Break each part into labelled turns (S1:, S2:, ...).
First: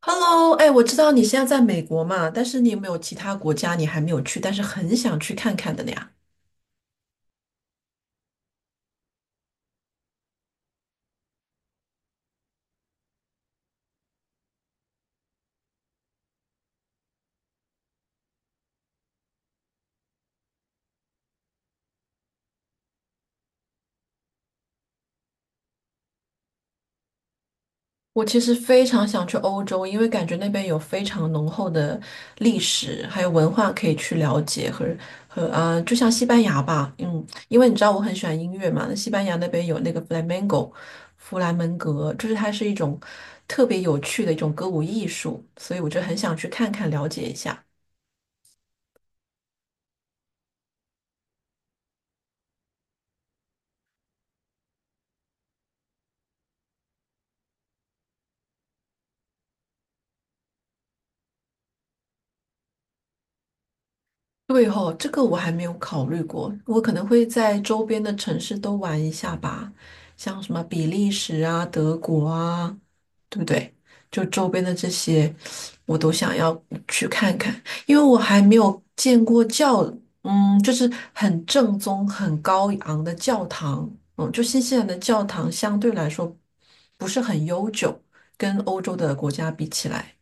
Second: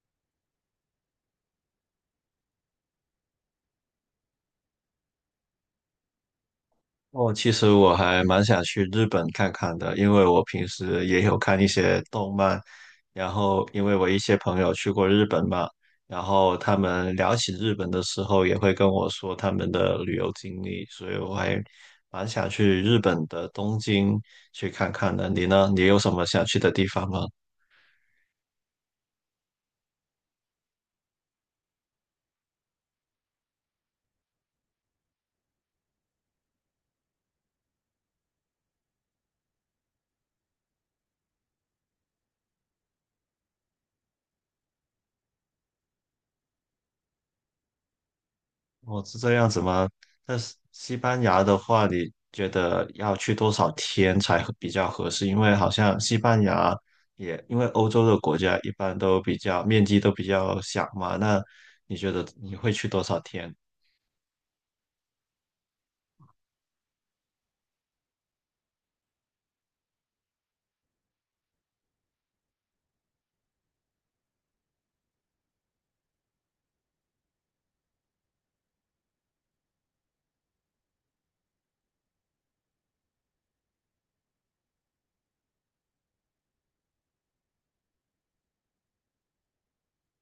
S1: Hello，哎，我知道你现在在美国嘛，但是你有没有其他国家你还没有去，但是很想去看看的呀？
S2: 哦，其实我还蛮想去日本看看的，因为我平时也有看一些动漫，然后因为我一些朋友去过日本嘛，然后他们聊起日本的时候也会跟我说他们的旅游经历，所以我还蛮想去日本的东京去看看的。你呢？你有什么想去的地方吗？
S1: 我其实非常想去欧洲，因为感觉那边有非常浓厚的历史，还有文化可以去了解和就像西班牙吧，嗯，因为你知道我很喜欢音乐嘛，那西班牙那边有那个 flamenco，弗兰门格，就是它是一种特别有趣的一种歌舞艺术，所以我就很想去看看了解一下。
S2: 哦，是这样子吗？但是西班牙的话，你觉得要去多少天才合比较合适？因为好像西班牙也，因为欧洲的国家一般都比较面积都比较小嘛，那你觉得你会去多少天？
S1: 对哦，这个我还没有考虑过，我可能会在周边的城市都玩一下吧，像什么比利时啊、德国啊，对不对？就周边的这些，我都想要去看看，因为我还没有见过教，嗯，就是很正宗、很高昂的教堂。嗯，就新西兰的教堂相对来说不是很悠久，跟欧洲的国家比起来。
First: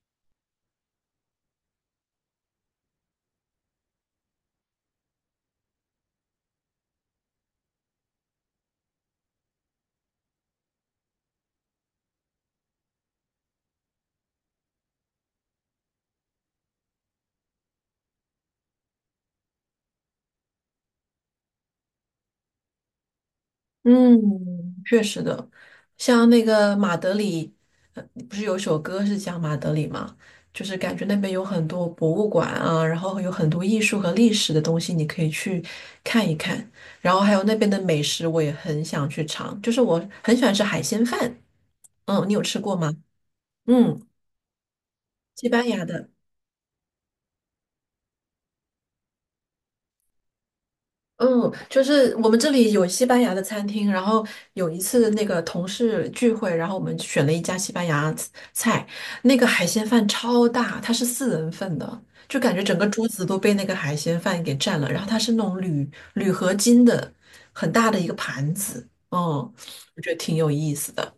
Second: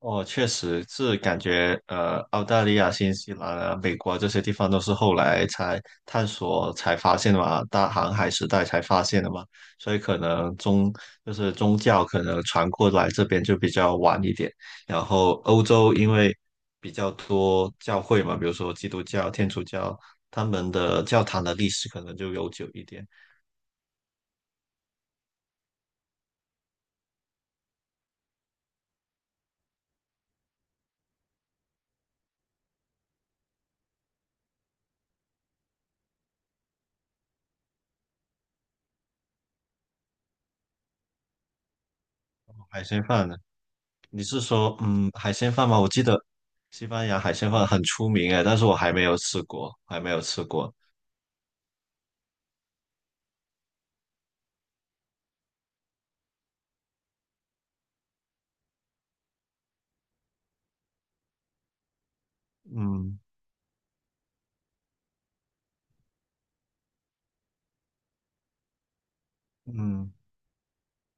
S2: 哦，确实是感觉，澳大利亚、新西兰啊、美国啊这些地方都是后来才探索、才发现的嘛，大航海时代才发现的嘛，所以可能宗就是宗教可能传过来这边就比较晚一点。然后欧洲因为比较多教会嘛，比如说基督教、天主教，他们的教堂的历史可能就悠久一点。
S1: 嗯，确实的，像那个马德里，呃，不是有一首歌是讲马德里吗？就是感觉那边有很多博物馆啊，然后有很多艺术和历史的东西，你可以去看一看。然后还有那边的美食，我也很想去尝，就是我很喜欢吃海鲜饭。嗯，你有吃过
S2: 海
S1: 吗？
S2: 鲜饭呢？
S1: 嗯，
S2: 你是说嗯海
S1: 西
S2: 鲜
S1: 班
S2: 饭吗？
S1: 牙
S2: 我记
S1: 的。
S2: 得西班牙海鲜饭很出名哎，但是我还没有吃过，还没有吃过。
S1: 嗯，就是我们这里有西班牙的餐厅，然后有一次那个同事聚会，然后我们选了一家西班牙菜，那个海鲜饭超大，它是四人份的，就感觉整个桌
S2: 嗯
S1: 子都被那个海鲜饭给占了。然后它是那种铝合金的很大的一个盘子，嗯，我觉
S2: 嗯，
S1: 得挺有意思的。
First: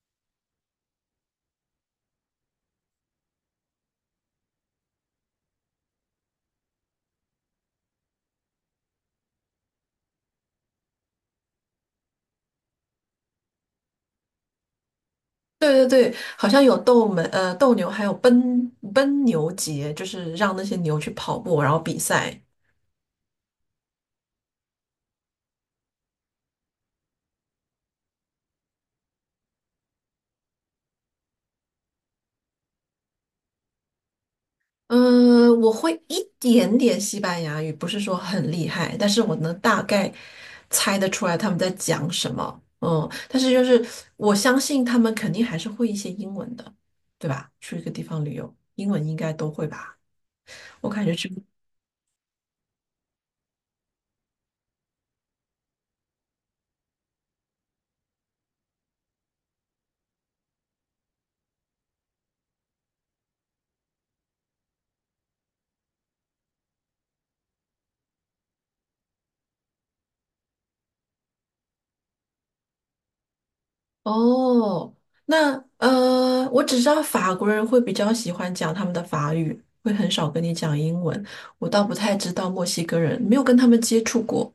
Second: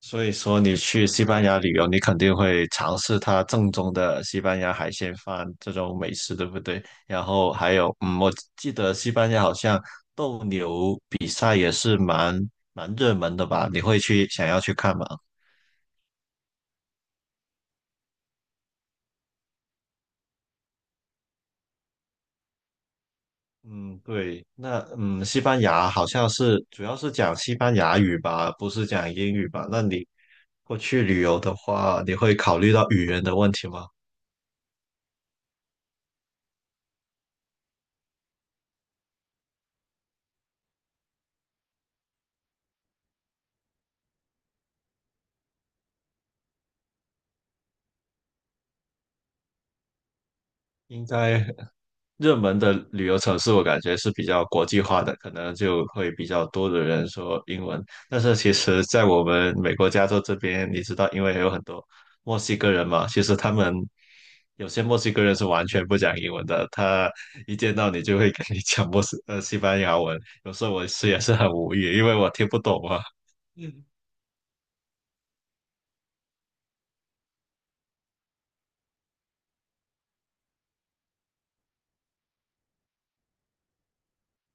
S2: 所以说你去西班牙旅游，你肯定会尝试它正宗的西班牙海鲜饭这种美食，对不对？然后还有嗯，我记得西班牙好像斗牛比赛也是蛮热门的吧？你会去想要去看吗？
S1: 对对对，好像有斗牛，还有奔牛节，就是让那些牛去跑步，然后比赛。
S2: 嗯，对，那嗯，西班牙好像是主要是讲西班牙语吧，不是讲英语吧？那你过去旅游的话，你会考虑到语言的问题吗？
S1: 嗯，我会一点点西班牙语，不是说很厉害，但是我能大概猜得出来他们在讲什么。嗯，但是就是我相信他们肯定还是会一些英文的，对吧？去一个地方旅游，英文应该都会吧？我感
S2: 应
S1: 觉这个。
S2: 该热门的旅游城市，我感觉是比较国际化的，可能就会比较多的人说英文。但是其实，在我们美国加州这边，你知道，因为有很多墨西哥人嘛，其实他们有些墨西哥人是完全不讲英文的，他一见到你就会跟你讲西班牙文，有时候我是也是很无语，因为我听不懂啊。
S1: 哦，那我只知道法国人会比较喜欢讲他们的法语，会很少跟你讲英文。我倒不太知道墨西哥人，没有跟他们接触过。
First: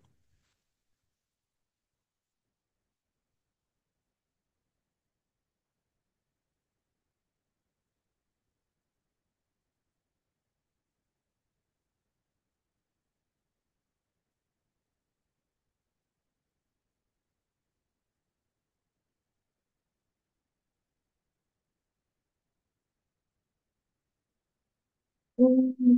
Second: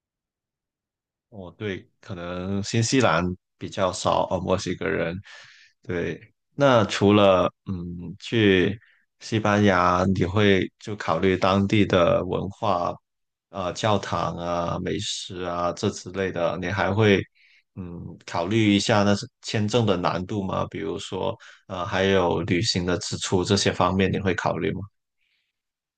S2: 哦，对，可能新西兰比较少哦，墨西哥人。对，那除了嗯去西班牙，你会就考虑当地的文化，教堂啊、美食啊这之类的，你还会嗯考虑一下那是签证的难度吗？比如说还有旅行的支出这些方面，你会考虑吗？
S1: 嗯，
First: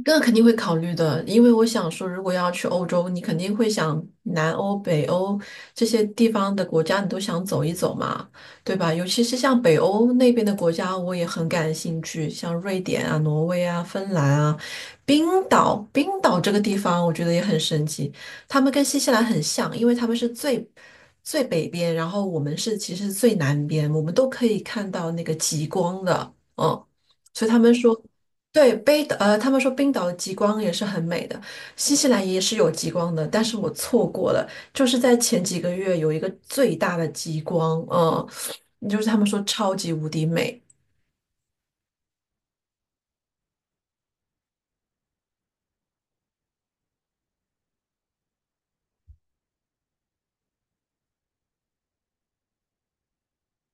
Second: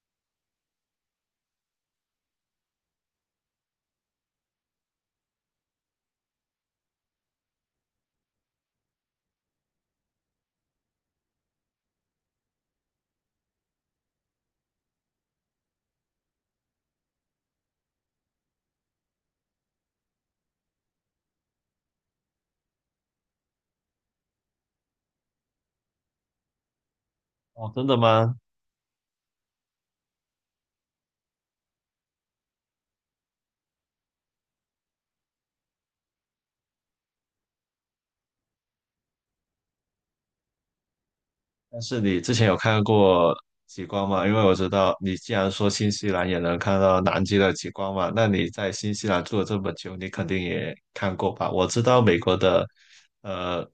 S1: 这个肯定会考虑的，因为我想说，如果要去欧洲，你肯定会想南欧、北欧这些地方的国家，你都想走一走嘛，对吧？尤其是像北欧那边的国家，我也很感兴趣，像瑞典啊、挪威啊、芬兰啊、冰岛。冰岛这个地方，我觉得也很神奇，他们跟新西兰很像，因为他们是最北边，然后我们是其实是最南边，我们都可以看到那个极光的。嗯。所以他
S2: 哦，
S1: 们
S2: 真
S1: 说，
S2: 的吗？
S1: 对，北岛，他们说冰岛的极光也是很美的，新西兰也是有极光的，但是我错过了，就是在前几个月有一个最大的极光，嗯，就是他们说超级无敌美。
S2: 但是你之前有看过极光吗？因为我知道你既然说新西兰也能看到南极的极光嘛，那你在新西兰住了这么久，你肯定也看过吧？我知道美国的，呃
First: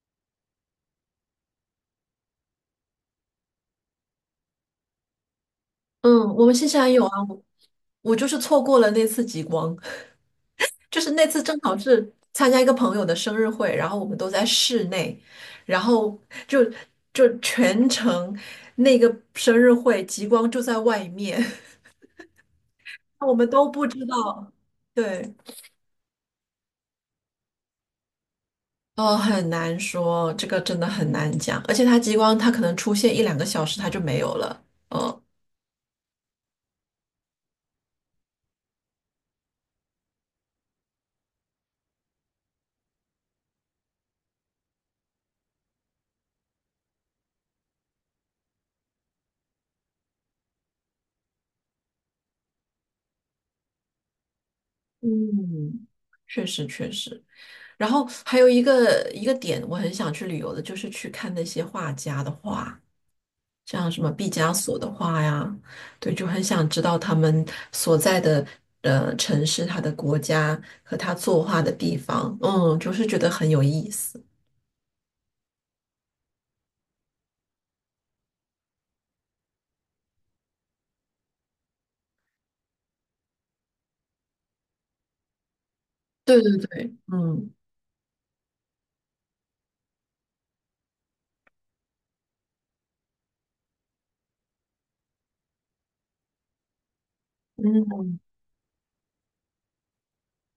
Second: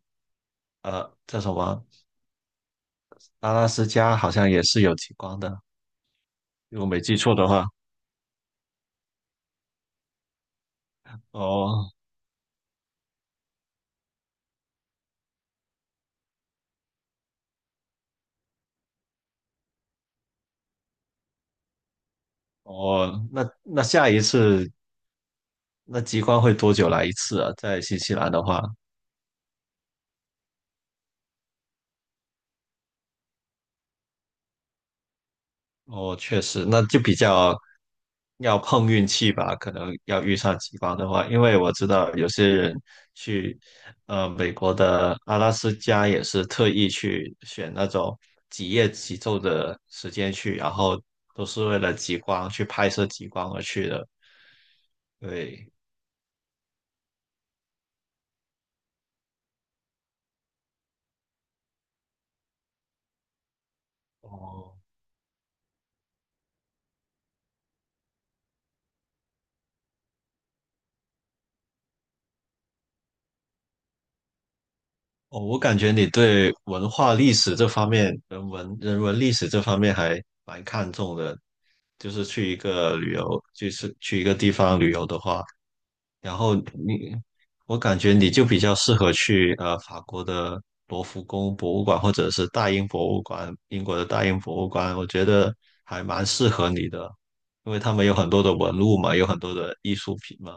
S2: 叫什么阿拉斯加好像也是有极光的，
S1: 嗯，我们新西
S2: 如果
S1: 兰
S2: 没
S1: 有啊，
S2: 记错
S1: 我
S2: 的话。
S1: 我就是错过了那次极光，就是那次正好
S2: 哦
S1: 是参加一个朋友的生日会，然后我们都在室内，然后就就全程那个生日会极光就在外面，
S2: 哦，
S1: 我们
S2: 那
S1: 都
S2: 那
S1: 不知
S2: 下一
S1: 道，
S2: 次
S1: 对。
S2: 那极光会多久来一次啊？在新西兰的话，
S1: 哦，很难说，这个真的很难讲，而且它激光它可能出现一两个小时它就没有了。嗯，
S2: 哦，确实，那就比较要碰运气吧，可能要遇上极光的话，因为我知道有些人去美国的阿拉斯加也是特意去选那种几夜几昼的时间去，然后都是为了极光去拍摄极光而去的。对，
S1: 嗯，确实确实，然后还有一个点，我很想去旅游的，就是去看那些画家的画，像什么毕加
S2: 哦，
S1: 索的画呀，对，就很想知道他们所在的城市、他的国家和他作画的地方，嗯，就是觉得很有意思。
S2: 哦，我感觉你对文化历史这方面、人文历史这方面还蛮看重的。就是去一个旅游，就是去一个地方旅游的话，然
S1: 对
S2: 后
S1: 对对。
S2: 你，
S1: 嗯。
S2: 我感觉你就比较适合去法国的罗浮宫博物馆或者是大英博物馆，英国的大英博物馆，我觉得还蛮适合你的，因为他们有很多的文物嘛，有很多的艺术品嘛。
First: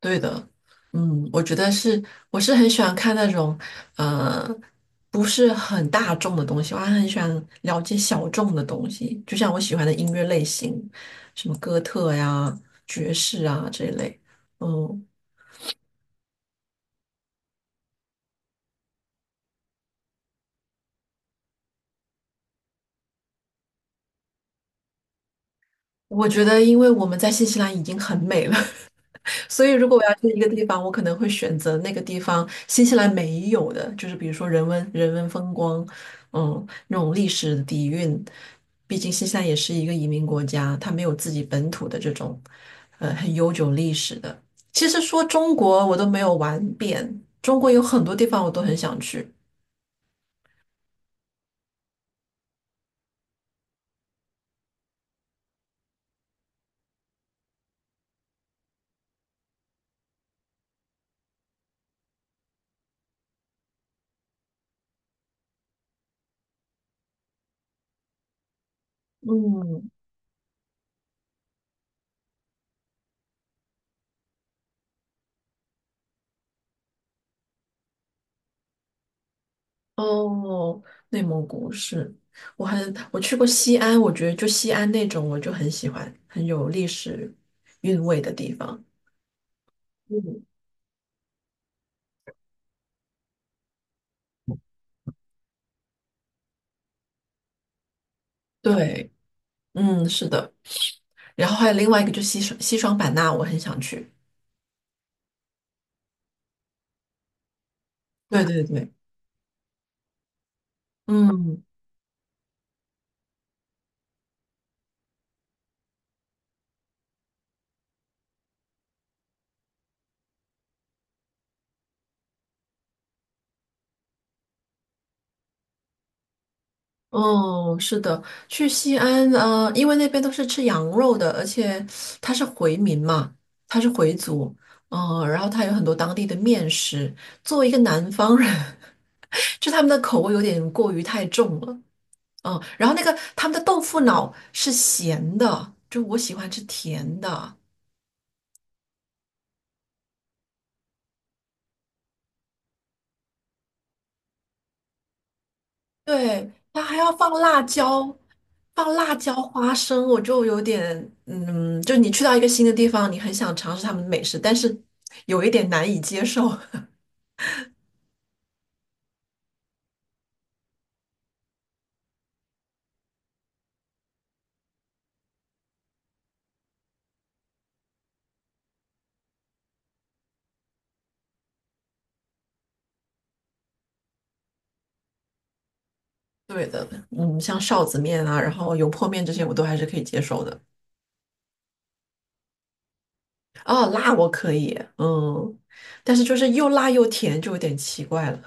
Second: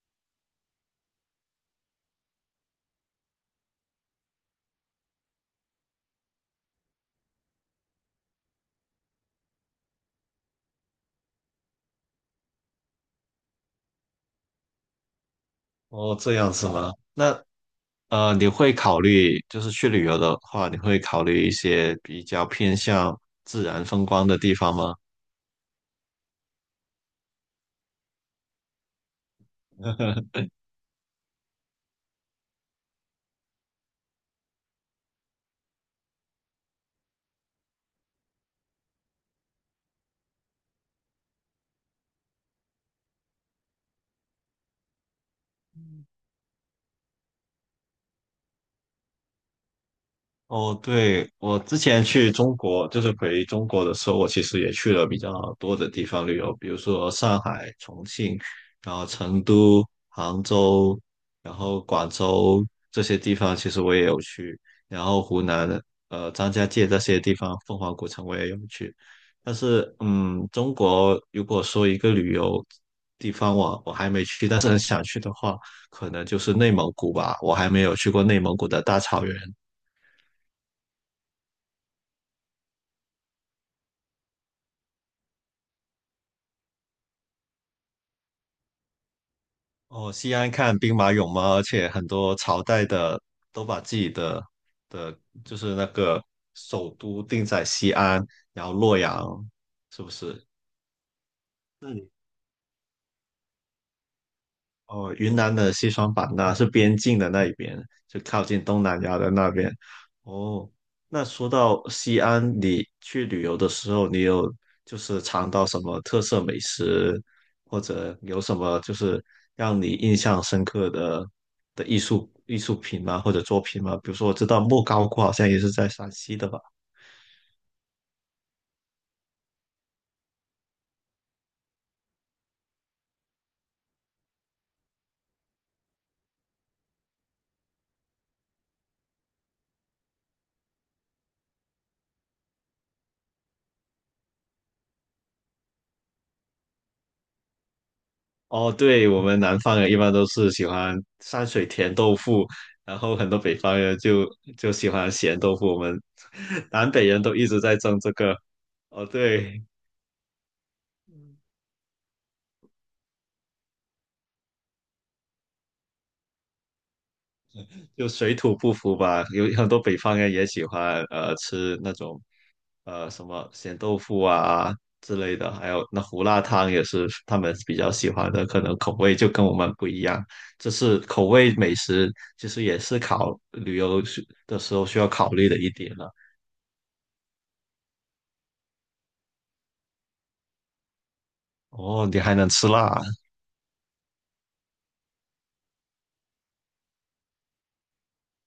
S1: 对的，嗯，我觉得是，我是很喜欢看那种，呃，不是很大众的东西，我还很喜欢了解小众的东西，就像我喜欢的音乐类型，什么哥特呀、爵士啊这一类。嗯，
S2: 哦，这样是吗？那你会考虑，就是去旅游的话，你会考虑一些比较偏向自然风光的地方吗？
S1: 我觉得因为我们在新西兰已经很美了，所以，如果我要去一个地方，我可能会选择那个地方新西兰没有的，就是比如说人文风光，嗯，那种历史底蕴。毕竟新西兰也是一个移民国家，它没有自己本土的这种，很悠久历史的。其实说中国，我都没有玩遍，中国有很多地方我都很想去。
S2: 哦，对，我之前去中国，就是回中国的时候，我其实也去了比较多的地方旅游，比如说上海、重庆，然后成都、杭州，然后广州这些地方，其实我也有去，然后湖南的张家界这些地方，凤凰古城我也有去。但
S1: 嗯，
S2: 是，嗯，中国如果说一个旅游地方我还没去，但是很想去的话，可能就是内蒙古吧，我还没有去过内蒙古的大草原。
S1: 哦，内蒙古是，我去过西安，我觉得就西安那种我就很喜欢，很有历史韵味的地方。
S2: 哦，西
S1: 嗯，
S2: 安看兵马俑嘛，而且很多朝代的都把自己的的，就是那个首都定在西安，然后洛
S1: 对，
S2: 阳，是
S1: 嗯，
S2: 不
S1: 是
S2: 是？
S1: 的。然后还有另
S2: 那
S1: 外一
S2: 你。
S1: 个就是西双版纳，我很想去。
S2: 哦，云南的西双版纳是边境的那一边，就
S1: 对
S2: 靠
S1: 对
S2: 近东
S1: 对。
S2: 南亚的那边。哦，那说
S1: 嗯，
S2: 到西安，你去旅游的时候，你有就是尝到什么特色美食，或者有什么就是让你印象深刻的的艺术品吗？或者作品吗？比如说，我知道莫高窟好像也是在陕西的吧。
S1: 哦，是的，去西安，呃，因为那边都是吃羊肉的，而且他是回民嘛，他是回族，嗯、然后他有很多当地的面食。作为一个南方人，就他们的口味有点过于太重了，嗯、然后那个他们的豆腐脑是咸的，就我喜欢吃甜的，
S2: 哦，对，我们南方人一般都是喜欢山水甜豆腐，然后很多北方人就喜欢咸豆腐。我们
S1: 对，它
S2: 南
S1: 还
S2: 北
S1: 要
S2: 人
S1: 放
S2: 都一直
S1: 辣
S2: 在争这
S1: 椒，
S2: 个。
S1: 放
S2: 哦，
S1: 辣椒
S2: 对，
S1: 花生，我就有点，嗯，就你去到一个新的地方，你很想尝试他们的美食，但是有一点难以接受。
S2: 就水土不服吧。有很多北方人也喜欢吃那种什么咸豆腐啊之类的，还有那胡辣汤也是他们比较喜欢的，可能口味就跟我们不一样。这是口味美食，其实也是考旅游时的时候需要考虑的一点了。
S1: 对的，嗯，像臊子面啊，然后油泼面这些，我都还是可以接受的。
S2: 哦，你还能吃辣？
S1: 哦，辣我可以，嗯，但是就是又辣又甜，就有点奇怪了。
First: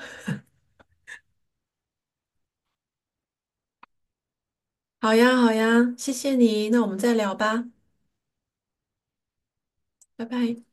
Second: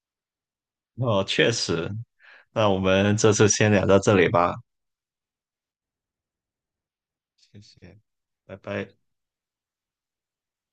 S2: 哦，确实。那我们这次先聊到这里吧。
S1: 好呀，好呀，谢谢你，那我们再聊
S2: 谢
S1: 吧，
S2: 谢，拜拜。
S1: 拜拜。